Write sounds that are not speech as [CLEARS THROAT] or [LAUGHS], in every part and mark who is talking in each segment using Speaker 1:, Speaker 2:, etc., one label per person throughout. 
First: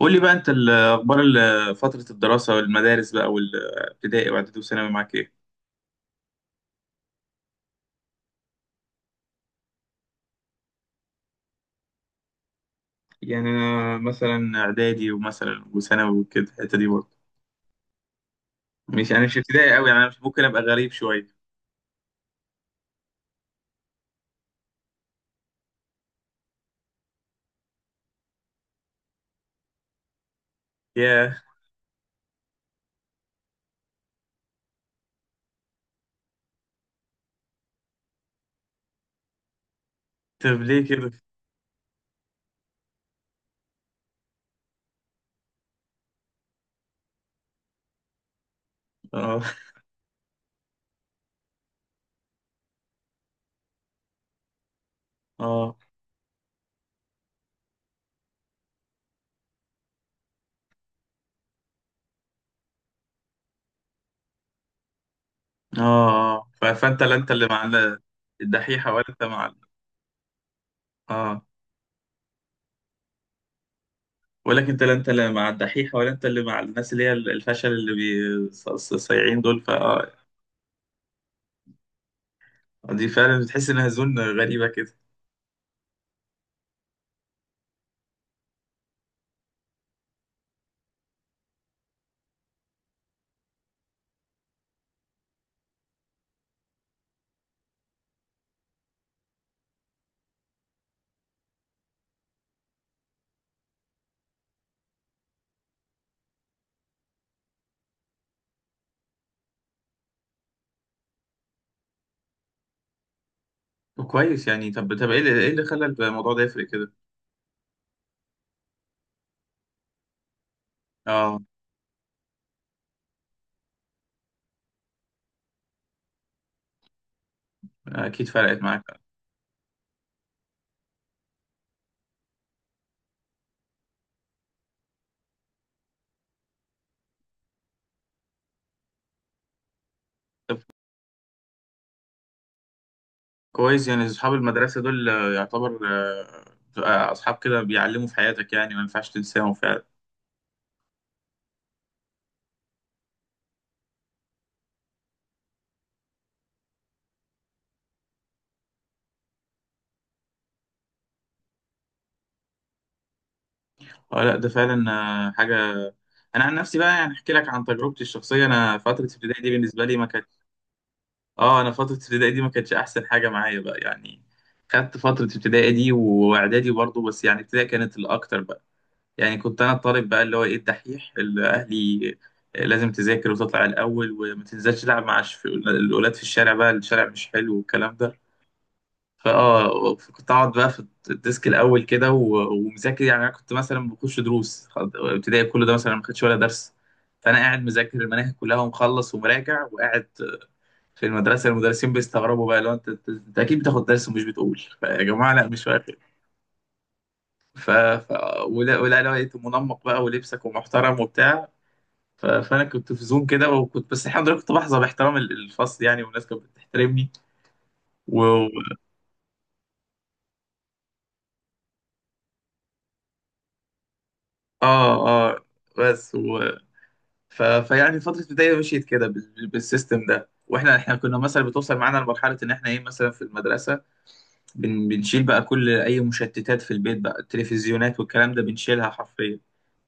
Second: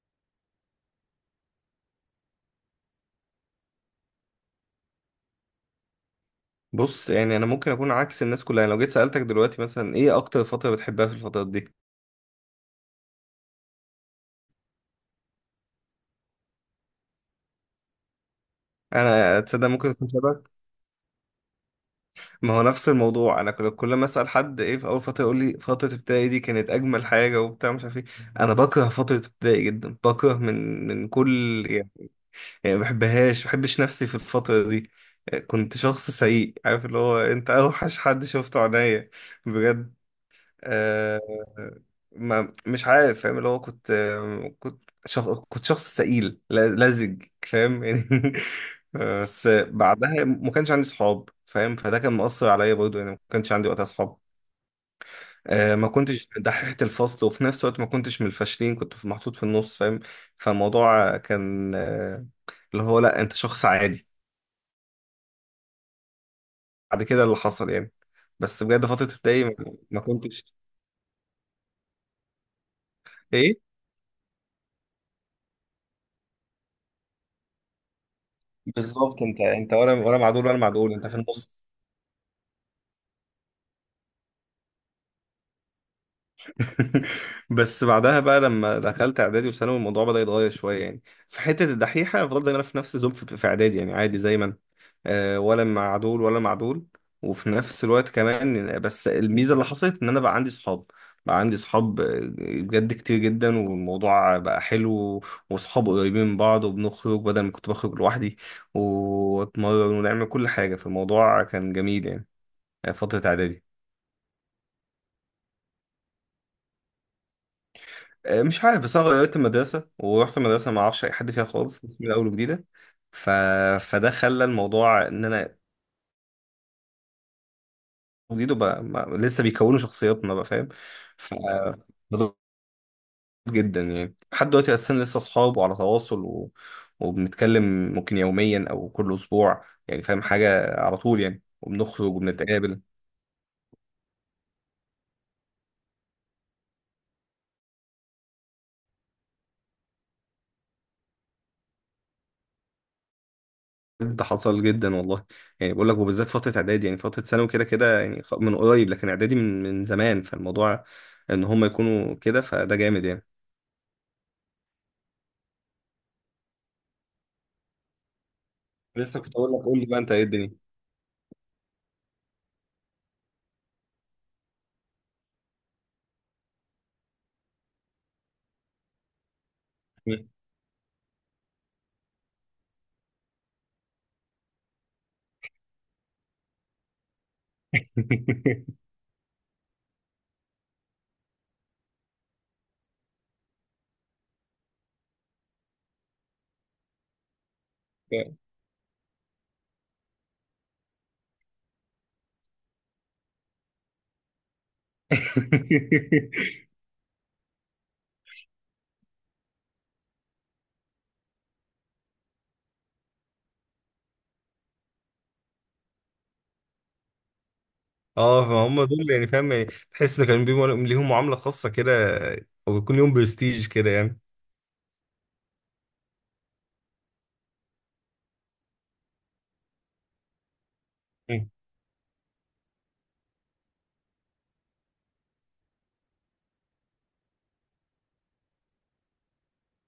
Speaker 1: قول لي بقى انت اخبار فترة الدراسة والمدارس بقى، والابتدائي واعدادي وثانوي معاك ايه؟
Speaker 2: بص، يعني انا ممكن اكون عكس الناس كلها. يعني لو جيت سالتك دلوقتي مثلا، ايه اكتر فتره بتحبها في الفترات دي؟
Speaker 1: يعني انا مثلا اعدادي ومثلا وثانوي وكده الحتة دي برضه. مش انا مش
Speaker 2: انا تصدق
Speaker 1: ابتدائي قوي،
Speaker 2: ممكن
Speaker 1: يعني انا
Speaker 2: اكون
Speaker 1: مش ممكن
Speaker 2: شبك.
Speaker 1: ابقى غريب شوية.
Speaker 2: ما هو نفس الموضوع، انا كل ما اسال حد ايه في اول فتره يقول لي فتره ابتدائي دي كانت اجمل حاجه وبتاع مش عارف ايه. انا بكره فتره ابتدائي جدا، بكره من
Speaker 1: ياه.
Speaker 2: كل يعني. يعني ما بحبهاش، ما بحبش نفسي في الفتره دي. كنت شخص سيء، عارف اللي هو انت اوحش حد شفته عينيا بجد.
Speaker 1: طب ليه كده؟
Speaker 2: آه، ما مش عارف، فاهم اللي هو كنت كنت شخص ثقيل، لزج، فاهم يعني. [LAUGHS]
Speaker 1: اه،
Speaker 2: بس بعدها ما كانش عندي صحاب، فاهم، فده كان مؤثر عليا برضه يعني، ما كانش عندي وقتها صحاب.
Speaker 1: اه،
Speaker 2: ما كنتش دحيحة الفصل، وفي نفس الوقت ما كنتش من الفاشلين، كنت محطوط في النص، فاهم. فالموضوع كان اللي هو لا، انت شخص عادي.
Speaker 1: اه، اه. فانت
Speaker 2: بعد
Speaker 1: لا
Speaker 2: كده
Speaker 1: انت
Speaker 2: اللي
Speaker 1: اللي مع
Speaker 2: حصل يعني، بس بجد
Speaker 1: الدحيحة
Speaker 2: فترة
Speaker 1: ولا انت
Speaker 2: ابتدائي
Speaker 1: مع
Speaker 2: ما ما كنتش
Speaker 1: اه،
Speaker 2: ايه.
Speaker 1: بقول لك انت لا انت اللي مع الدحيحة ولا انت اللي مع الناس اللي هي الفشل، اللي
Speaker 2: بالظبط،
Speaker 1: صايعين
Speaker 2: انت
Speaker 1: دول،
Speaker 2: انت ولا
Speaker 1: فدي
Speaker 2: ولا مع دول ولا مع دول، انت في النص.
Speaker 1: فعلا بتحس انها زون غريبة كده.
Speaker 2: بس بعدها بقى لما دخلت اعدادي وثانوي الموضوع بدأ يتغير شويه يعني. في حته الدحيحه فضلت زي ما انا في نفس الزوم، في اعدادي يعني عادي زي ما انا. ولا مع دول ولا مع دول. وفي نفس الوقت كمان، بس الميزه اللي حصلت ان انا بقى عندي صحاب، بقى عندي صحاب. بجد كتير جدا، والموضوع بقى حلو. وصحاب قريبين من بعض، وبنخرج بدل ما كنت بخرج لوحدي، واتمرن ونعمل كل حاجه، فالموضوع كان جميل يعني. فتره اعدادي.
Speaker 1: كويس يعني. طب ايه اللي خلى الموضوع ده يفرق كده؟
Speaker 2: مش عارف، بس انا غيرت المدرسه ورحت مدرسه ما اعرفش اي حد
Speaker 1: اه،
Speaker 2: فيها خالص، من الاول وجديده. ف... فده خلى الموضوع ان انا
Speaker 1: اكيد
Speaker 2: جديد،
Speaker 1: فرقت
Speaker 2: وبقى
Speaker 1: معاك.
Speaker 2: ما... لسه بيكونوا شخصياتنا بقى، فاهم. ف مضغوط جدا يعني، لحد دلوقتي اساسا لسه اصحاب وعلى تواصل وبنتكلم. ممكن يوميا او كل اسبوع يعني، فاهم،
Speaker 1: طب
Speaker 2: حاجه على طول يعني، وبنخرج وبنتقابل.
Speaker 1: كويس، يعني اصحاب المدرسه دول يعتبر اصحاب كده بيعلموا في حياتك يعني، ما ينفعش تنساهم فعلا.
Speaker 2: ده حصل جدا والله، يعني بقول لك، وبالذات فترة اعدادي يعني، فترة ثانوي كده كده يعني من قريب، لكن اعدادي من زمان. فالموضوع ان هم يكونوا كده فده جامد يعني.
Speaker 1: اه لا ده فعلا حاجه. انا عن نفسي بقى يعني احكي لك عن تجربتي الشخصيه، انا فتره
Speaker 2: لسه كنت
Speaker 1: ابتدائي دي
Speaker 2: اقول لك، قول
Speaker 1: بالنسبه
Speaker 2: لي
Speaker 1: لي
Speaker 2: بقى
Speaker 1: ما
Speaker 2: انت، ايه
Speaker 1: كانت،
Speaker 2: الدنيا؟
Speaker 1: اه، انا فتره ابتدائي دي ما كانتش احسن حاجه معايا بقى يعني. خدت فتره ابتدائي دي واعدادي برضه، بس يعني ابتدائي كانت الاكتر بقى. يعني كنت انا الطالب بقى، اللي هو ايه، الدحيح، اللي اهلي لازم تذاكر وتطلع الاول وما تنزلش تلعب مع الاولاد في الشارع، بقى الشارع مش حلو والكلام ده.
Speaker 2: [LAUGHS]
Speaker 1: فاه، كنت اقعد بقى في الديسك الاول كده ومذاكر. يعني انا كنت مثلا بخش دروس، ابتدائي كله ده مثلا ما خدش ولا درس. فانا قاعد مذاكر المناهج كلها ومخلص ومراجع وقاعد. في المدرسه المدرسين بيستغربوا بقى، لو انت انت أنت اكيد بتاخد درس ومش بتقول، يا جماعه لا مش واخد. ف... ف... ولا لقيت منمق بقى ولبسك ومحترم وبتاع. فانا كنت في زوم كده، وكنت بس الحمد لله كنت بحظى باحترام الفصل يعني، والناس كانت بتحترمني. و
Speaker 2: اه،
Speaker 1: و-
Speaker 2: فهم دول يعني، فاهم يعني، تحس ان كان بيهم، ليهم معاملة خاصة كده، او بيكون ليهم برستيج كده يعني.
Speaker 1: اه، اه، بس فيعني فتره البدايه مشيت كده بالسيستم ده، واحنا كنا مثلا
Speaker 2: مم.
Speaker 1: بتوصل معانا لمرحله ان احنا ايه، مثلا في المدرسه بنشيل بقى كل اي مشتتات في البيت بقى، التلفزيونات والكلام ده بنشيلها حرفيا.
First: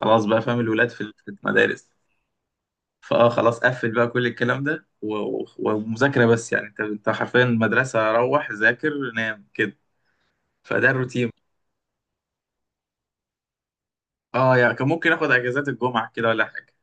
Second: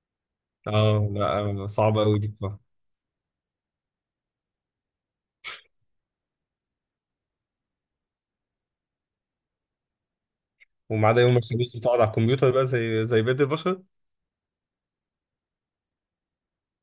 Speaker 1: خلاص بقى، فاهم، الولاد
Speaker 2: اه
Speaker 1: في
Speaker 2: لا،
Speaker 1: المدارس.
Speaker 2: صعبة قوي دي بصراحة.
Speaker 1: فاه خلاص قفل بقى كل الكلام ده ومذاكره بس. يعني انت حرفيا، المدرسه روح ذاكر نام كده، فده
Speaker 2: وما عدا
Speaker 1: الروتين.
Speaker 2: يوم الخميس بتقعد على الكمبيوتر بقى، زي بقية البشر.
Speaker 1: اه يعني كان ممكن اخد اجازات الجمعة كده ولا حاجة.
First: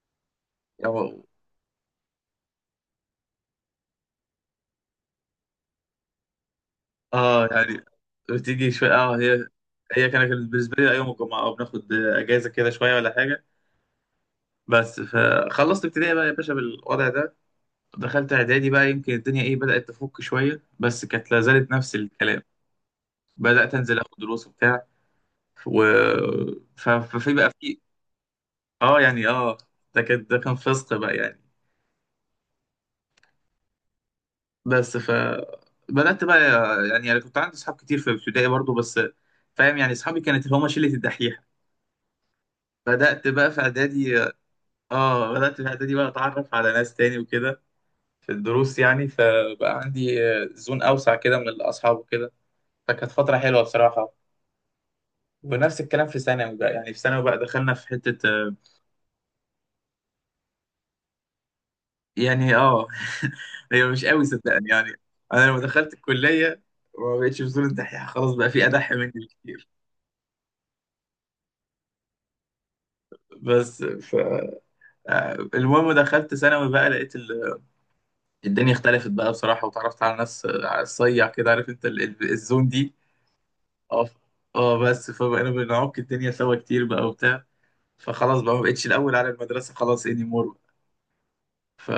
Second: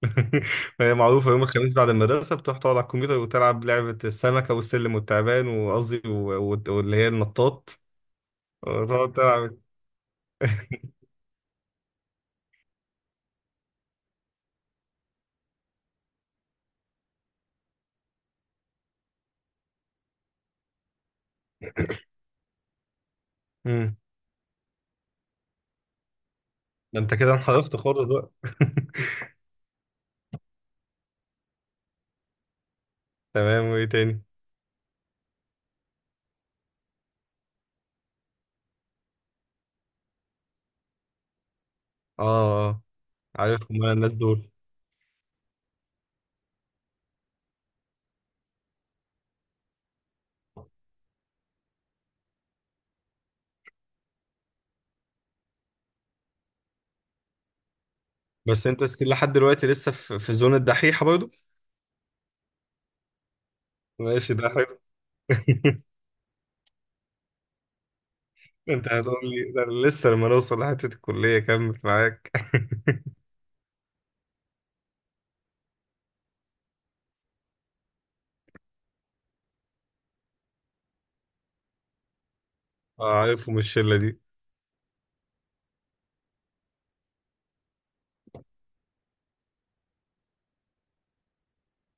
Speaker 2: [LAUGHS] هي
Speaker 1: أو
Speaker 2: معروفة، يوم الخميس بعد المدرسة بتروح تقعد على الكمبيوتر وتلعب لعبة السمكة والسلم والتعبان، وقصدي واللي هي
Speaker 1: اه،
Speaker 2: النطاط،
Speaker 1: يعني بتيجي شوية،
Speaker 2: وتقعد
Speaker 1: اه، هي،
Speaker 2: تلعب.
Speaker 1: هي كانت بالنسبة لي يوم الجمعة، اه بناخد اجازة كده شوية ولا حاجة. بس فخلصت ابتدائي بقى يا باشا بالوضع ده. دخلت اعدادي بقى، يمكن الدنيا ايه، بدأت تفك شوية، بس كانت لا زالت نفس
Speaker 2: [LAUGHS]
Speaker 1: الكلام. بدأت
Speaker 2: مم.
Speaker 1: انزل اخد دروس وبتاع، و
Speaker 2: ده انت كده
Speaker 1: ففي بقى
Speaker 2: انحرفت
Speaker 1: في.
Speaker 2: خالص بقى.
Speaker 1: اه
Speaker 2: [LAUGHS]
Speaker 1: يعني، اه، ده كان فسق بقى يعني.
Speaker 2: تمام، وايه تاني؟
Speaker 1: بس بدأت بقى، يعني انا كنت عندي اصحاب كتير في ابتدائي برضو، بس فاهم يعني اصحابي كانت اللي هما شلة الدحيحة.
Speaker 2: اه، اه،
Speaker 1: بدأت بقى في
Speaker 2: عارفهم انا الناس
Speaker 1: اعدادي،
Speaker 2: دول.
Speaker 1: اه بدأت في اعدادي بقى اتعرف على ناس تاني وكده، في الدروس يعني، فبقى عندي زون اوسع كده من الاصحاب وكده. فكانت فترة حلوة بصراحة. ونفس الكلام في ثانوي بقى، يعني في ثانوي بقى دخلنا في حتة
Speaker 2: بس انت ستيل لحد دلوقتي، لسه في زون الدحيحة برضه.
Speaker 1: يعني اه. [LAUGHS] هي مش قوي
Speaker 2: ماشي، ده
Speaker 1: صدقني
Speaker 2: حلو.
Speaker 1: يعني. انا لما
Speaker 2: [LAUGHS]
Speaker 1: دخلت الكلية ما بقتش في زون الدحيحة، خلاص بقى في
Speaker 2: انت
Speaker 1: ادح مني
Speaker 2: هتقول لي ده،
Speaker 1: بكتير.
Speaker 2: أنا لسه لما نوصل لحتة الكلية كمل معاك. [LAUGHS]
Speaker 1: بس المهم دخلت ثانوي بقى، لقيت الدنيا اختلفت بقى بصراحة، وتعرفت على ناس على الصيع كده، عارف انت الزون دي.
Speaker 2: اه، عارفهم الشلة
Speaker 1: اه،
Speaker 2: دي.
Speaker 1: اه، بس فبقينا بنعك الدنيا سوا كتير بقى وبتاع. فخلاص بقى ما بقتش الأول على المدرسة خلاص، اني مور. ف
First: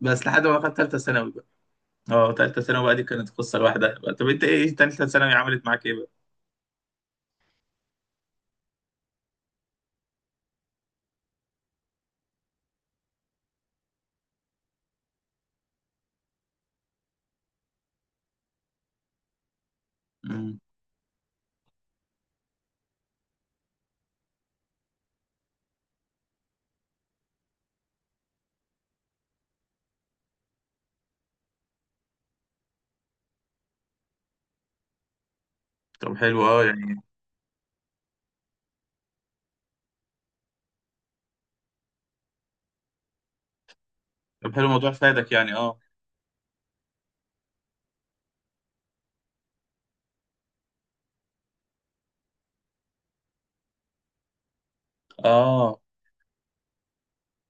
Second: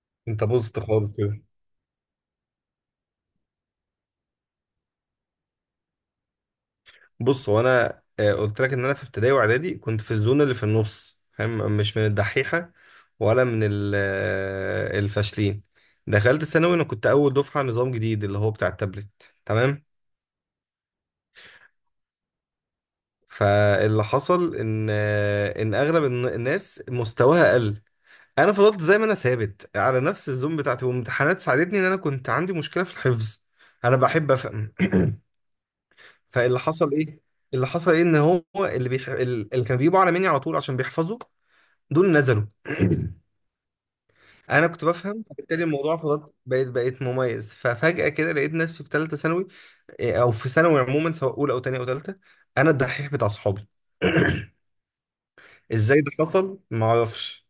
Speaker 1: بس
Speaker 2: انت
Speaker 1: لحد ما دخلت
Speaker 2: بوظت
Speaker 1: تالتة
Speaker 2: خالص.
Speaker 1: ثانوي بقى. اه، تالتة ثانوي بقى دي كانت قصة لوحدها بقى. طب انت ايه، تالتة ثانوي عملت معاك ايه بقى؟
Speaker 2: بص، هو انا قلت لك ان انا في ابتدائي واعدادي كنت في الزون اللي في النص، فاهم، مش من الدحيحه ولا من الفاشلين. دخلت ثانوي، انا كنت اول دفعه نظام جديد اللي هو بتاع التابلت، تمام.
Speaker 1: مم.
Speaker 2: فاللي حصل ان اغلب الناس مستواها قل. انا فضلت زي ما انا ثابت على نفس الزون بتاعتي، وامتحانات ساعدتني، ان انا كنت عندي مشكله في الحفظ، انا بحب افهم.
Speaker 1: طب
Speaker 2: [CLEARS THROAT]
Speaker 1: حلو
Speaker 2: فاللي
Speaker 1: اه
Speaker 2: حصل
Speaker 1: يعني.
Speaker 2: ايه اللي حصل ايه ان هو اللي كان بيجيبوا اعلى مني على طول عشان بيحفظوا دول نزلوا. [CLEARS THROAT]
Speaker 1: طب حلو،
Speaker 2: انا كنت
Speaker 1: الموضوع
Speaker 2: بفهم،
Speaker 1: فادك يعني،
Speaker 2: فبالتالي
Speaker 1: اه،
Speaker 2: الموضوع فضلت، بقيت مميز، ففجأة كده لقيت نفسي في ثالثة ثانوي. او في ثانوي عموما، سواء اولى او ثانية او ثالثة، انا الدحيح بتاع صحابي. [CLEARS THROAT]
Speaker 1: اه.
Speaker 2: ازاي ده حصل، ما اعرفش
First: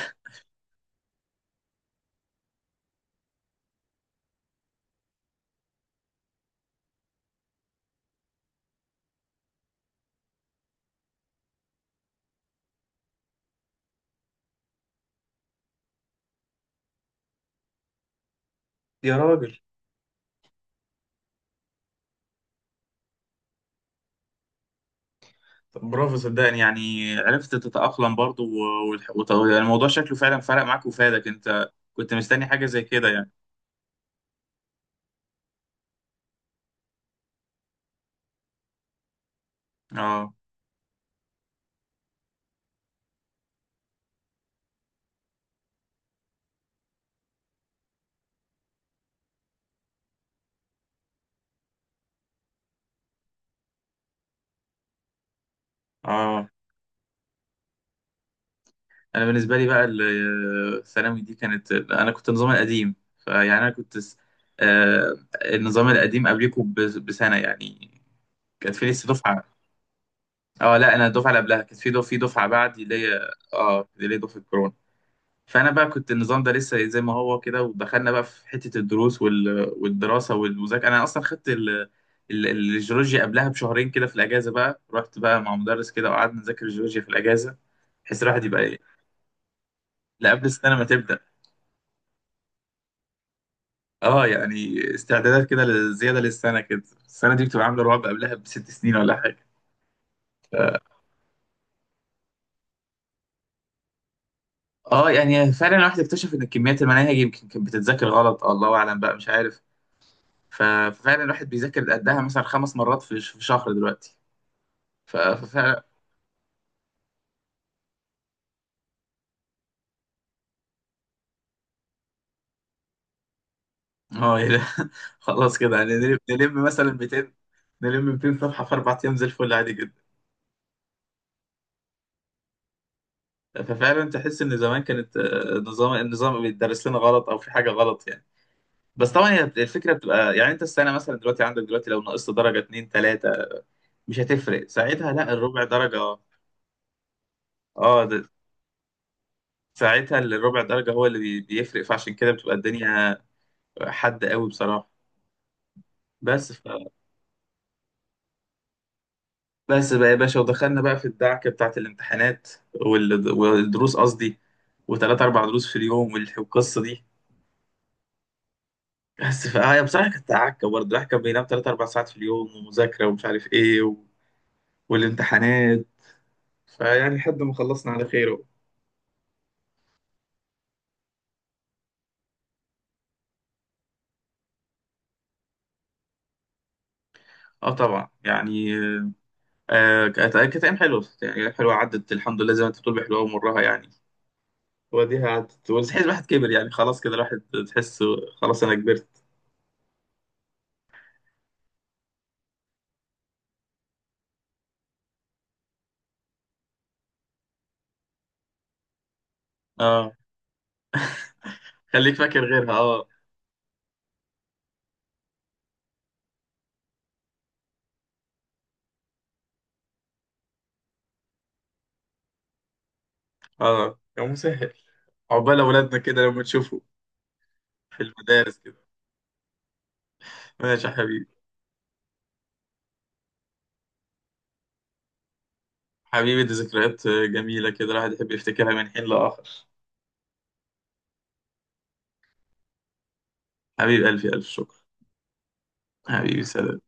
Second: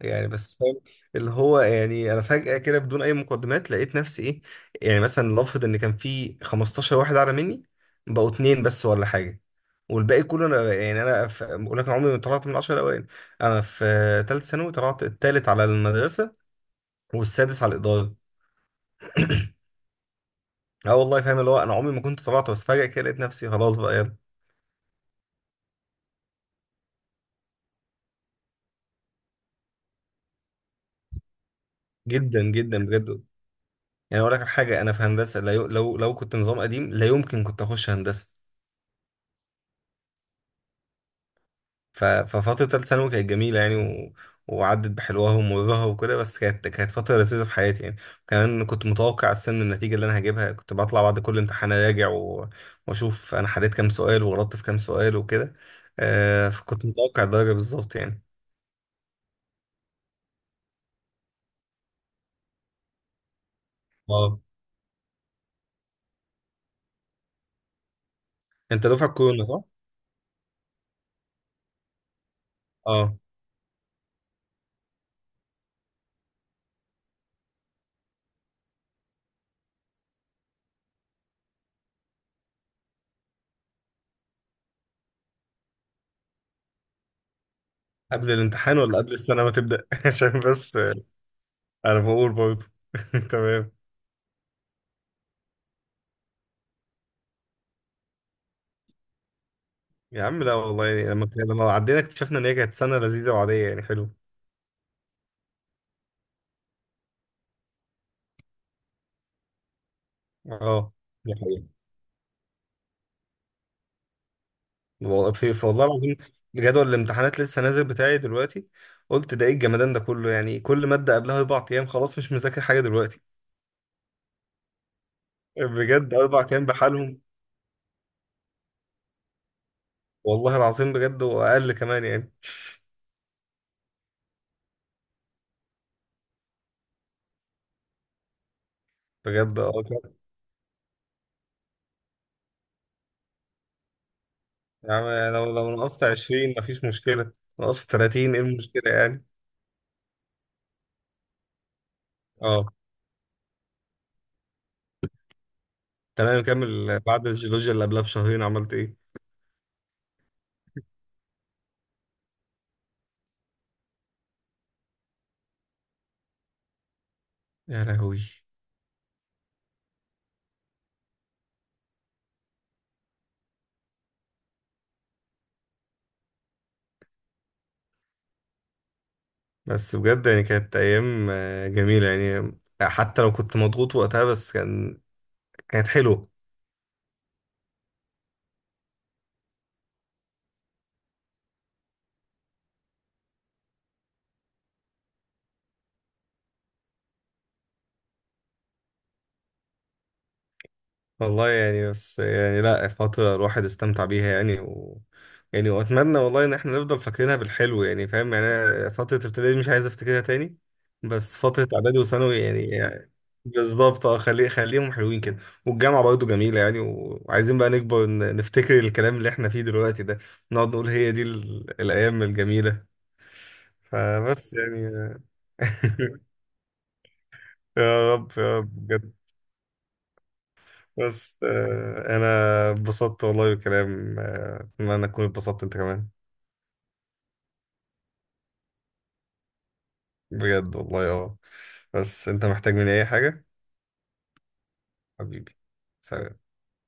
Speaker 2: يعني، بس فاهم اللي هو يعني، انا فجأة كده بدون اي مقدمات لقيت نفسي ايه. يعني مثلا لنفرض ان كان في 15 واحد اعلى مني، بقوا اتنين بس ولا حاجة. والباقي كله انا يعني، انا بقول لك أنا عمري ما طلعت من العشرة الاوائل. انا في ثالث ثانوي طلعت الثالث على المدرسة، والسادس على الإدارة.
Speaker 1: يا راجل.
Speaker 2: [CLEARS THROAT] اه والله، فاهم اللي هو انا عمري ما كنت طلعت، بس فجأة كده لقيت نفسي خلاص بقى يلا.
Speaker 1: طب برافو، صدقني يعني عرفت تتأقلم برضو، يعني الموضوع شكله فعلا فرق معاك وفادك، انت كنت
Speaker 2: جدا
Speaker 1: مستني حاجة زي
Speaker 2: جدا
Speaker 1: كده
Speaker 2: بجد.
Speaker 1: يعني.
Speaker 2: يعني اقول لك على حاجة، انا في هندسة لا، لو كنت نظام قديم لا يمكن كنت اخش هندسة.
Speaker 1: اه،
Speaker 2: ففترة تالتة ثانوي كانت جميلة يعني، وعدت بحلوها ومرها وكده، بس كانت فترة لذيذة في حياتي يعني. كمان كنت متوقع السن النتيجة اللي أنا هجيبها، كنت بطلع بعد كل امتحان أراجع وأشوف أنا حليت كام سؤال وغلطت في كام سؤال وكده.
Speaker 1: اه.
Speaker 2: فكنت متوقع الدرجة بالظبط يعني.
Speaker 1: انا بالنسبة لي بقى الثانوي دي كانت، انا كنت النظام القديم، فيعني انا كنت
Speaker 2: اه،
Speaker 1: النظام القديم قبلكم بسنة يعني. كانت في
Speaker 2: أنت
Speaker 1: لسه
Speaker 2: دفعة كورونا
Speaker 1: دفعة،
Speaker 2: صح؟
Speaker 1: اه لا، انا الدفعة اللي قبلها، كانت في دفعة بعدي اللي
Speaker 2: اه،
Speaker 1: هي اه اللي هي دفعة كورونا. فانا بقى كنت النظام ده لسه زي ما هو كده، ودخلنا بقى في حته الدروس والدراسه والمذاكره. انا اصلا خدت الجيولوجيا قبلها بشهرين كده في الاجازه بقى، رحت بقى مع مدرس كده وقعدنا نذاكر الجيولوجيا في الاجازه، بحيث
Speaker 2: قبل
Speaker 1: الواحد يبقى
Speaker 2: الامتحان
Speaker 1: ايه.
Speaker 2: ولا قبل السنة ما تبدأ؟ [LAUGHS]
Speaker 1: لا
Speaker 2: عشان
Speaker 1: قبل السنه
Speaker 2: بس
Speaker 1: ما تبدا،
Speaker 2: أنا بقول برضه. [LAUGHS] تمام.
Speaker 1: اه يعني استعدادات كده زياده للسنه كده. السنه دي بتبقى عامله رعب قبلها ب6 سنين ولا حاجه.
Speaker 2: يا عم لا والله يعني، لما عدينا اكتشفنا إن هي كانت سنة لذيذة وعادية يعني حلوة.
Speaker 1: اه يعني فعلا الواحد اكتشف ان كميات المناهج يمكن كانت بتتذاكر غلط، الله اعلم بقى مش عارف.
Speaker 2: اه،
Speaker 1: ففعلا
Speaker 2: دي
Speaker 1: الواحد
Speaker 2: حقيقة.
Speaker 1: بيذاكر قدها مثلا 5 مرات في شهر دلوقتي. ف
Speaker 2: والله في،
Speaker 1: ف-
Speaker 2: والله العظيم، جدول الامتحانات لسه نازل بتاعي دلوقتي. قلت ده ايه الجمدان ده كله؟ يعني كل مادة قبلها 4 ايام، خلاص مش مذاكر حاجة دلوقتي.
Speaker 1: اه ايه ده. [LAUGHS] خلاص كده يعني،
Speaker 2: بجد،
Speaker 1: نلم
Speaker 2: اربع ايام
Speaker 1: مثلا
Speaker 2: بحالهم.
Speaker 1: 200، نلم 200 صفحة في 4 أيام زي الفل عادي جدا.
Speaker 2: والله العظيم بجد، واقل كمان يعني.
Speaker 1: ففعلا تحس إن زمان كانت، نظام بيدرس لنا غلط، أو في حاجة غلط يعني. بس طبعا هي
Speaker 2: بجد، اه،
Speaker 1: الفكرة
Speaker 2: كده.
Speaker 1: بتبقى يعني، أنت السنة مثلا دلوقتي عندك دلوقتي، لو نقصت درجة اتنين تلاتة مش هتفرق ساعتها،
Speaker 2: يعني
Speaker 1: لا
Speaker 2: لو
Speaker 1: الربع
Speaker 2: لو نقصت
Speaker 1: درجة.
Speaker 2: 20 مفيش مشكلة، نقصت
Speaker 1: اه ده،
Speaker 2: 30 ايه المشكلة يعني.
Speaker 1: ساعتها الربع درجة هو اللي بيفرق. فعشان كده بتبقى
Speaker 2: اه،
Speaker 1: الدنيا حد قوي بصراحة.
Speaker 2: تمام.
Speaker 1: بس
Speaker 2: كمل، بعد الجيولوجيا اللي قبلها بشهرين عملت ايه؟
Speaker 1: بس بقى يا باشا ودخلنا بقى في الدعكة بتاعة الامتحانات والدروس قصدي، وثلاث أربع دروس في اليوم والقصة دي.
Speaker 2: يا لهوي.
Speaker 1: بس فهي بصراحة كانت عكة برضه، الواحد كان بينام تلات أربع ساعات في اليوم ومذاكرة ومش عارف إيه والامتحانات. فيعني لحد ما خلصنا على خير أهو.
Speaker 2: بس بجد يعني، كانت ايام جميلة يعني، حتى لو كنت مضغوط وقتها، بس كانت حلوة.
Speaker 1: اه طبعا يعني. آه، كانت ايام حلوه يعني، ايام حلوه عدت الحمد لله، زي ما انت بتقول بحلوها ومرها يعني. وديها عدت، وتحس الواحد كبر يعني، خلاص كده الواحد تحس خلاص، انا كبرت.
Speaker 2: والله يعني، بس يعني لا، فترة الواحد استمتع بيها يعني، يعني واتمنى والله ان احنا نفضل فاكرينها بالحلو يعني، فاهم يعني، أنا فترة ابتدائي دي مش عايز
Speaker 1: اه،
Speaker 2: افتكرها تاني. بس فترة اعدادي
Speaker 1: خليك
Speaker 2: وثانوي،
Speaker 1: فاكر
Speaker 2: يعني,
Speaker 1: غيرها اه.
Speaker 2: يعني بالظبط، اه، خليهم حلوين كده. والجامعة برضه جميلة يعني، وعايزين بقى نكبر، نفتكر الكلام اللي احنا فيه دلوقتي ده، نقعد نقول هي دي الايام الجميلة.
Speaker 1: اه يا
Speaker 2: فبس
Speaker 1: مسهل.
Speaker 2: يعني.
Speaker 1: عقبال أولادنا كده
Speaker 2: [LAUGHS]
Speaker 1: لما تشوفوا في
Speaker 2: يا رب
Speaker 1: المدارس
Speaker 2: يا رب
Speaker 1: كده.
Speaker 2: بجد.
Speaker 1: ماشي يا حبيبي.
Speaker 2: بس انا اتبسطت والله بالكلام، اتمنى ان اكون اتبسطت انت كمان.
Speaker 1: حبيبي دي ذكريات جميلة كده الواحد يحب يفتكرها من حين لآخر.
Speaker 2: بجد والله، اه. بس انت محتاج مني اي حاجة؟
Speaker 1: حبيب قلبي، ألف شكر.
Speaker 2: حبيبي، سلام.
Speaker 1: حبيبي سلام.